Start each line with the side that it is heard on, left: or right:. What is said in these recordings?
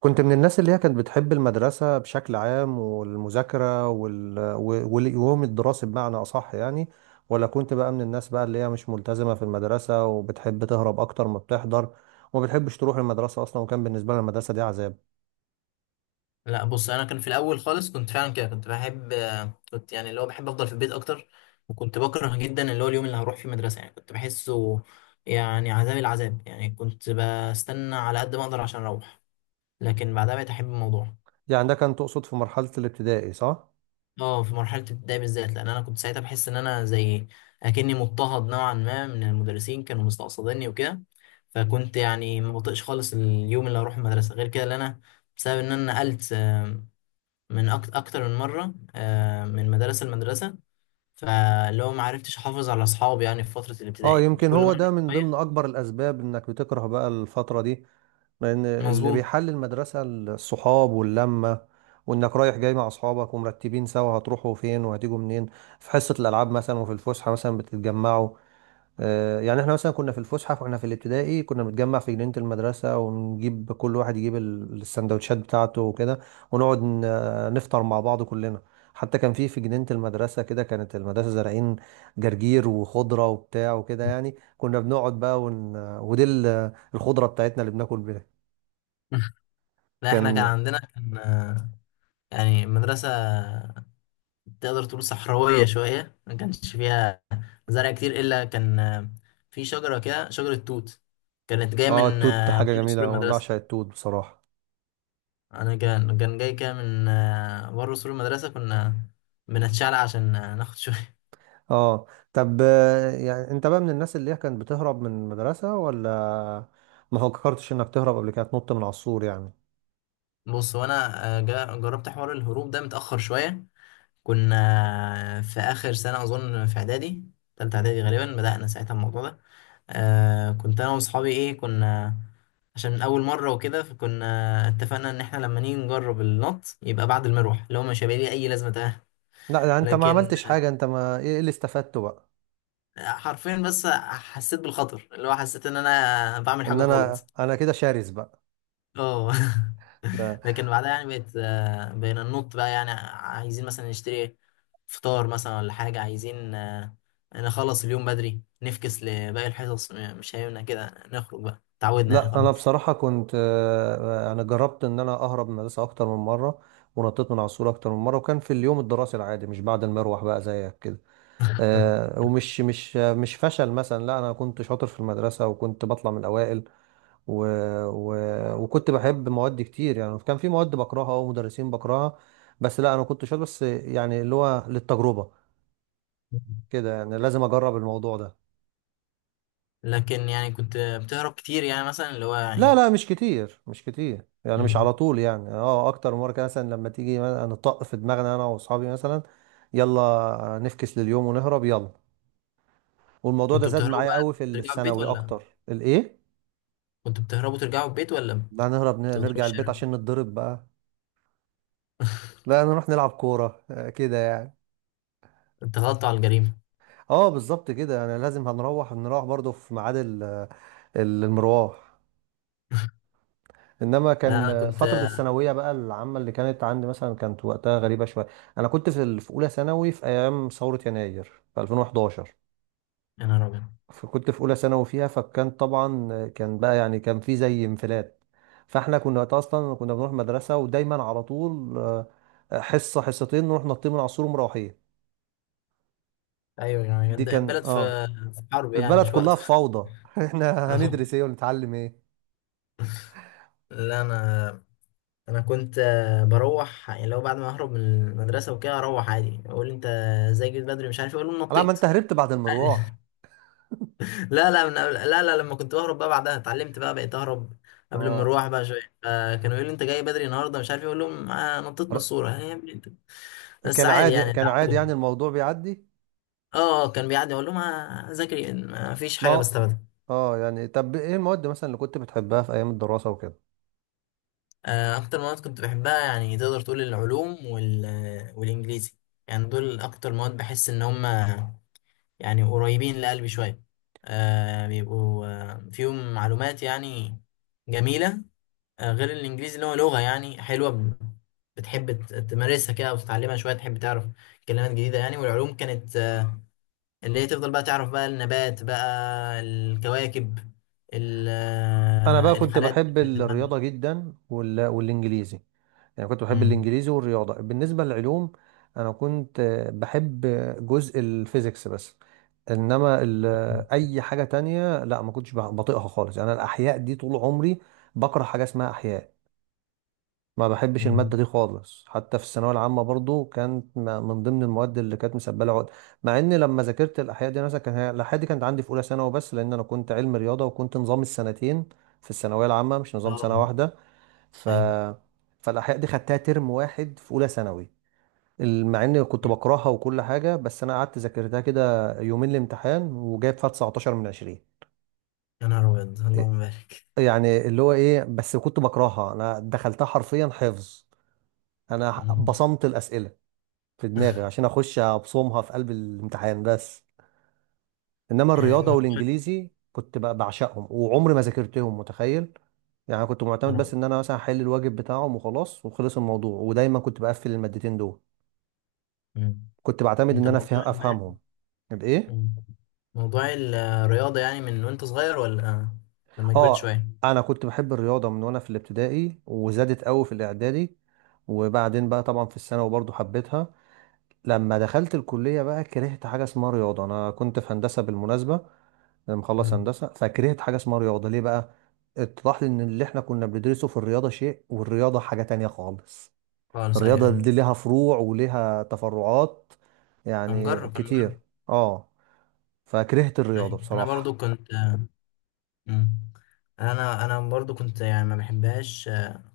right: كنت من الناس اللي هي كانت بتحب المدرسة بشكل عام والمذاكرة واليوم الدراسي بمعنى أصح يعني، ولا كنت بقى من الناس بقى اللي هي مش ملتزمة في المدرسة وبتحب تهرب أكتر ما بتحضر، وما بتحبش تروح المدرسة أصلا، وكان بالنسبة لها المدرسة دي عذاب.
left: لا بص انا كان في الاول خالص كنت فعلا كده كنت بحب. كنت يعني اللي هو بحب افضل في البيت اكتر. وكنت بكره جدا اللي هو اليوم اللي هروح فيه مدرسه، يعني كنت بحسه يعني عذاب العذاب، يعني كنت بستنى على قد ما اقدر عشان اروح. لكن بعدها بقيت احب الموضوع.
right: يعني ده كان تقصد في مرحلة الابتدائي صح؟
left: اه، في مرحله الابتدائي بالذات لان انا كنت ساعتها بحس ان انا زي اكني مضطهد نوعا ما، من المدرسين كانوا مستقصديني وكده. فكنت يعني ما بطيقش خالص اليوم اللي هروح المدرسه غير كده اللي انا، بسبب ان انا نقلت من اكتر من مره، من مدرسه لمدرسه. فاللي هو ما عرفتش احافظ على اصحابي، يعني في فتره
right: اه،
left: الابتدائي كنت
right: يمكن
left: كل ما
right: هو
left: اعرف
right: ده من ضمن
left: شويه.
right: اكبر الاسباب انك بتكره بقى الفترة دي، لان اللي
left: مظبوط.
right: بيحل المدرسة الصحاب واللمة، وانك رايح جاي مع اصحابك ومرتبين سوا هتروحوا فين وهتيجوا منين، في حصة الالعاب مثلا وفي الفسحة مثلا بتتجمعوا. يعني احنا مثلا كنا في الفسحه واحنا في الابتدائي كنا بنتجمع في جنينه المدرسه، ونجيب كل واحد يجيب السندوتشات بتاعته وكده، ونقعد نفطر مع بعض كلنا. حتى كان في جنينه المدرسه كده كانت المدرسه زارعين جرجير وخضره وبتاع وكده، يعني كنا بنقعد بقى ون... آه، ودي الخضره بتاعتنا اللي بناكل بيها.
left: لا احنا كان
right: كان
left: عندنا كان آه، يعني مدرسه تقدر تقول صحراويه شويه، ما كانش فيها زرع كتير، الا كان في شجره كده، شجره توت كانت جايه
right: اه
left: من
right: التوت حاجه
left: بره
right: جميله
left: سور
right: أوي، انا
left: المدرسه.
right: بعشق التوت بصراحه.
left: انا كان جاي كده من بره سور المدرسه، كنا بنتشعلق عشان ناخد شويه.
right: اه، طب، يعني انت بقى من الناس اللي هي كانت بتهرب من المدرسة، ولا ما فكرتش انك تهرب قبل كده تنط من على السور يعني؟
left: بص هو انا جربت حوار الهروب ده متاخر شويه. كنا في اخر سنه اظن في اعدادي، تالتة اعدادي غالبا بدانا ساعتها الموضوع ده. كنت انا واصحابي ايه كنا عشان اول مره وكده، فكنا اتفقنا ان احنا لما نيجي نجرب النط يبقى بعد المروح، اللي هو مش هيبقى ليه اي لازمه، تمام.
right: لا ده انت ما
left: لكن
right: عملتش حاجة، انت ما ايه إيه اللي استفدته بقى؟
left: حرفيا بس حسيت بالخطر، اللي هو حسيت ان انا بعمل حاجه
right: ان
left: غلط.
right: انا كده شرس بقى.
left: اه.
right: لا
left: لكن بعدها يعني بقت آه، بقينا ننط بقى، يعني عايزين مثلا نشتري فطار مثلا ولا حاجة، عايزين نخلص اليوم بدري، نفكس لباقي الحصص. مش هينفع كده، نخرج بقى، تعودنا يعني،
right: لا، انا
left: خلاص.
right: بصراحة كنت، انا جربت ان انا اهرب من المدرسة اكتر من مرة، ونطيت من على السور اكتر من مرة، وكان في اليوم الدراسي العادي مش بعد المروح بقى زيك كده. ومش مش مش فشل مثلا، لا انا كنت شاطر في المدرسه وكنت بطلع من الاوائل، و... و... وكنت بحب مواد كتير. يعني كان في مواد بكرهها ومدرسين بكرهها، بس لا انا كنت شاطر، بس يعني اللي هو للتجربه كده، يعني لازم اجرب الموضوع ده.
left: لكن يعني كنت بتهرب كتير، يعني مثلا اللي هو
right: لا
left: يعني.
right: لا، مش كتير مش كتير، يعني مش
left: مم.
right: على طول يعني، اكتر من مره كده مثلا، لما تيجي مثلاً نطق في دماغنا انا واصحابي مثلا، يلا نفكس لليوم ونهرب يلا. والموضوع ده
left: كنتوا
right: زاد
left: بتهربوا
right: معايا
left: بقى
right: قوي في
left: ترجعوا البيت
right: الثانوي
left: ولا
right: اكتر. الايه؟
left: كنتوا بتهربوا ترجعوا البيت ولا
right: لا نهرب،
left: بتفضلوا في
right: نرجع البيت
left: الشارع؟
right: عشان نتضرب بقى. لا، نروح نلعب كورة كده يعني.
left: اتغطوا على الجريمة.
right: اه، بالظبط كده، يعني لازم هنروح، نروح برضه في ميعاد المروح. انما
left: لا،
right: كان،
left: انا كنت.
right: فترة الثانوية بقى العامة اللي كانت عندي مثلا كانت وقتها غريبة شوية. انا كنت في اولى ثانوي في ايام ثورة يناير في 2011،
left: يا نهار ابيض.
right: فكنت في اولى ثانوي فيها، فكان طبعا، كان بقى، يعني كان في زي انفلات. فاحنا كنا وقتها اصلا كنا بنروح مدرسة ودايما على طول، حصة حصتين نروح نطين من العصور ومروحين.
left: ايوه، يعني
right: دي كان،
left: البلد في حرب، يعني
right: البلد
left: مش
right: كلها
left: وقته.
right: في فوضى. احنا
left: اه.
right: هندرس ايه ونتعلم ايه؟
left: لا انا كنت بروح، يعني لو بعد ما اهرب من المدرسه وكده اروح عادي، اقول انت ازاي جيت بدري، مش عارف إيه، اقول لهم
right: على ما
left: نطيت.
right: انت هربت بعد
left: عادي.
right: المروح.
left: لا لا من قبل، لا لا، لما كنت بهرب بقى بعدها اتعلمت بقى، بقيت اهرب قبل ما
right: اه
left: اروح بقى شويه. فكانوا يقولوا لي انت جاي بدري النهارده، مش عارف إيه، اقول لهم آه نطيت من
right: ر-
left: الصوره. يعني يا ابني انت. بس
right: كان
left: عادي
right: عادي
left: يعني،
right: كان عادي،
left: اتعودوا.
right: يعني الموضوع بيعدي.
left: اه، كان بيعدي، اقول لهم ذاكري ما فيش
right: ما
left: حاجه
right: هو-
left: بستفادها.
right: اه يعني، طب، ايه المواد مثلا اللي كنت بتحبها في ايام الدراسة وكده؟
left: اكتر مواد كنت بحبها يعني تقدر تقول العلوم والانجليزي. يعني دول اكتر مواد بحس ان هم يعني قريبين لقلبي شويه. بيبقوا فيهم معلومات يعني جميله. غير الانجليزي اللي هو لغه يعني حلوه، بتحب تمارسها كده وتتعلمها شويه، تحب تعرف كلمات جديده يعني. والعلوم كانت اللي هي تفضل بقى تعرف بقى النبات بقى، الكواكب،
right: انا بقى كنت
left: الحالات
right: بحب
left: بتاعت المادة.
right: الرياضة جدا، والانجليزي، يعني كنت بحب
left: مم.
right: الانجليزي والرياضة. بالنسبة للعلوم انا كنت، بحب جزء الفيزيكس بس. انما اي حاجه تانية لا، ما كنتش بطيقها خالص. يعني انا الاحياء دي طول عمري بكره حاجه اسمها احياء، ما بحبش الماده
left: مم.
right: دي خالص، حتى في الثانويه العامه برضو كانت من ضمن المواد اللي كانت مسبله عقد. مع ان لما ذاكرت الاحياء دي مثلا، الاحياء دي كانت عندي في اولى ثانوي، بس لان انا كنت علم رياضه وكنت نظام السنتين في الثانويه العامه مش نظام سنه
left: اه.
right: واحده. ف
left: أيوة.
right: فالاحياء دي خدتها ترم واحد في اولى ثانوي، مع اني كنت بكرهها وكل حاجه، بس انا قعدت ذاكرتها كده يومين الامتحان وجايب فيها 19 من 20.
left: يا نهار أبيض، اللهم بارك.
right: يعني اللي هو ايه، بس كنت بكرهها، انا دخلتها حرفيا حفظ، انا
left: مم.
right: بصمت الاسئله في دماغي عشان اخش ابصمها في قلب الامتحان بس. انما
left: يعني
right: الرياضه
left: موضوع.
right: والانجليزي كنت بعشقهم وعمري ما ذاكرتهم، متخيل؟ يعني كنت
left: يا
right: معتمد بس
left: رب.
right: ان انا مثلا احل الواجب بتاعهم وخلاص وخلص الموضوع، ودايما كنت بقفل المادتين دول،
left: مم.
right: كنت بعتمد
left: أنت
right: ان انا
left: موضوع ما.
right: افهمهم. الايه؟
left: مم. موضوع الرياضة يعني من وأنت صغير ولا لما كبرت
right: اه،
left: شوية؟
right: انا كنت بحب الرياضه من وانا في الابتدائي، وزادت قوي في الاعدادي، وبعدين بقى طبعا في الثانوي برضو حبيتها. لما دخلت الكليه بقى كرهت حاجه اسمها رياضه، انا كنت في هندسه بالمناسبه، انا مخلص
left: مم.
right: هندسه فكرهت حاجه اسمها رياضه. ليه بقى؟ اتضح لي ان اللي احنا كنا بندرسه في الرياضه شيء والرياضه حاجه تانية خالص،
left: خالص، أيوه
right: الرياضه
left: أيوه.
right: دي ليها فروع وليها تفرعات
left: أنا
right: يعني
left: مجرب، أنا
right: كتير.
left: مجرب.
right: اه، فكرهت الرياضه
left: أيوة. أنا
right: بصراحه.
left: برضو كنت. مم. أنا برضو كنت يعني ما بحبهاش.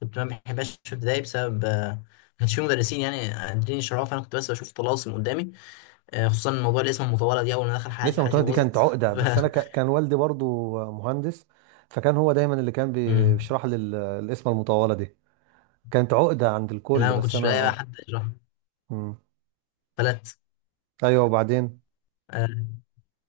left: كنت ما بحبهاش في ابتدائي بسبب ما كانش في مدرسين يعني قادرين يشرحوها، فأنا كنت بس بشوف طلاسم قدامي. خصوصا موضوع الاسم المطولة دي، أول ما دخل حياتي،
right: لسه
left: حياتي
right: متولد، دي كانت
left: باظت.
right: عقدة،
left: ف
right: بس كان والدي برضو مهندس، فكان هو دايما اللي كان
left: مم.
right: بيشرح لي القسمة المطولة دي. كانت عقدة عند
left: لا،
right: الكل،
left: ما
right: بس
left: كنتش
right: أنا
left: بلاقي بقى حد يشرح.
right: مم.
left: فلت.
right: أيوه، وبعدين
left: آه،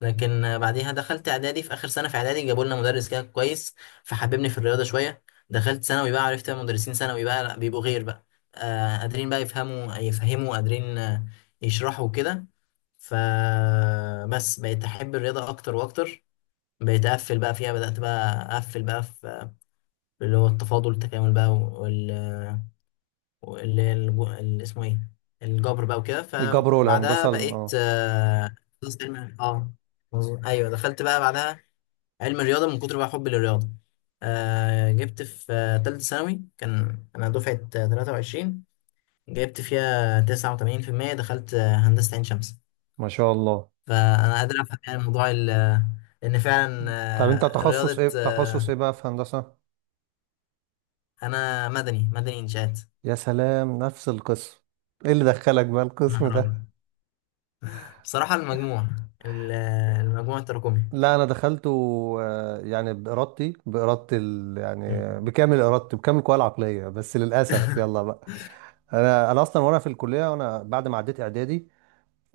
left: لكن بعديها دخلت اعدادي، في اخر سنه في اعدادي جابوا لنا مدرس كده كويس فحببني في الرياضه شويه. دخلت ثانوي بقى، عرفت مدرسين ثانوي بقى لا، بيبقوا غير بقى قادرين بقى يفهموا قادرين يشرحوا كده. فبس بقيت احب الرياضه اكتر واكتر، بقيت اقفل بقى فيها، بدات بقى اقفل بقى في اللي هو التفاضل التكامل بقى، واللي هي اللي اسمه ايه، الجبر بقى وكده.
right: الجبر
left: فبعدها
right: والهندسة.
left: بقيت تخصص علم، مظبوط. ايوه، دخلت بقى بعدها علم الرياضه من كتر بقى حبي للرياضه. جبت في تالتة ثانوي، كان انا دفعه 23، جبت فيها 89%، دخلت هندسه عين شمس.
right: ما شاء الله.
left: فانا قادر افهم يعني موضوع ان فعلا.
right: طب أنت تخصص
left: رياضه،
right: إيه، تخصص إيه بقى في هندسة؟
left: انا مدني، مدني انشاءات.
right: يا سلام، نفس القسم. إيه اللي دخلك بقى
left: انا
right: القسم ده؟
left: هرب بصراحه. المجموع ال- آه، المجموع التراكمي.
right: لا أنا دخلته، يعني بإرادتي بإرادة
left: مم.
right: يعني بكامل إرادتي بكامل قواي العقلية، بس للأسف يلا بقى. انا اصلا وانا في الكليه وانا بعد ما عديت اعدادي،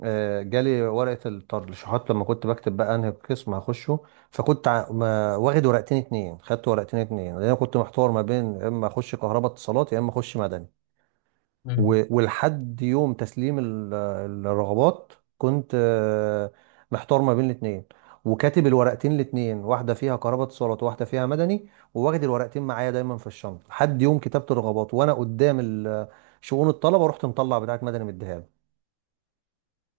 right: جالي ورقه الترشيحات لما كنت بكتب بقى انهي قسم هخشه، فكنت واخد ورقتين اتنين، خدت ورقتين اتنين لان انا كنت محتار ما بين يا اما اخش كهرباء اتصالات يا اما اخش مدني.
left: مم.
right: ولحد يوم تسليم الرغبات كنت، محتار ما بين الاتنين، وكاتب الورقتين الاتنين، واحدة فيها قرابة اتصالات وواحدة فيها مدني، وواخد الورقتين معايا دايما في الشنطة لحد يوم كتابة الرغبات، وانا قدام شؤون الطلبة رحت مطلع بتاعت مدني مديها له.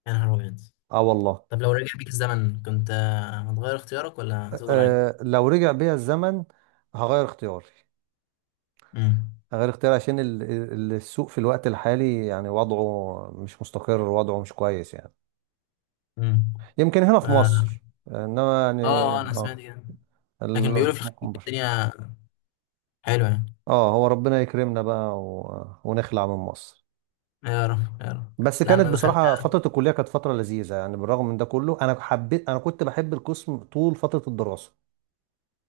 left: يا نهار أبيض.
right: اه والله.
left: طب لو رجع بيك الزمن كنت هتغير اختيارك ولا هتفضل عليك؟
right: لو رجع بيا الزمن هغير اختياري،
left: امم.
right: هغير اختياري عشان السوق في الوقت الحالي يعني وضعه مش مستقر، وضعه مش كويس يعني.
left: امم.
right: يمكن هنا في
left: اه.
right: مصر، انما يعني،
left: انا سمعت
right: اه
left: كده. لكن بيقولوا في الخليج
right: ممكن بره.
left: الدنيا حلوه يعني.
right: اه، هو ربنا يكرمنا بقى ونخلع من مصر.
left: يا رب يا رب.
right: بس
left: لا،
right: كانت
left: انا
right: بصراحة
left: دخلتها.
right: فترة الكلية كانت فترة لذيذة، يعني بالرغم من ده كله انا حبيت، انا كنت بحب القسم طول فترة الدراسة.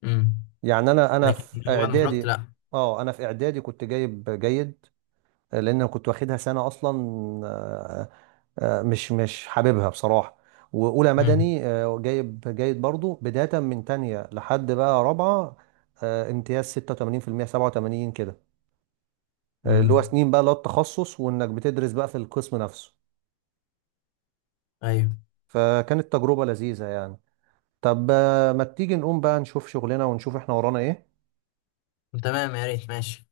left: امم.
right: يعني
left: لكن اللي هو بعد ما خرجت لا.
right: انا في اعدادي كنت جايب جيد، لان أنا كنت واخدها سنة اصلا، مش حاببها بصراحة. وأولى
left: امم.
right: مدني جايب جيد برضو، بداية من تانية لحد بقى رابعة امتياز 86% 87 كده. اللي هو
left: امم.
right: سنين بقى اللي هو التخصص، وإنك بتدرس بقى في القسم نفسه،
left: ايوه.
right: فكانت تجربة لذيذة يعني. طب، ما تيجي نقوم بقى نشوف شغلنا ونشوف احنا ورانا ايه؟
left: تمام، يا ريت، ماشي.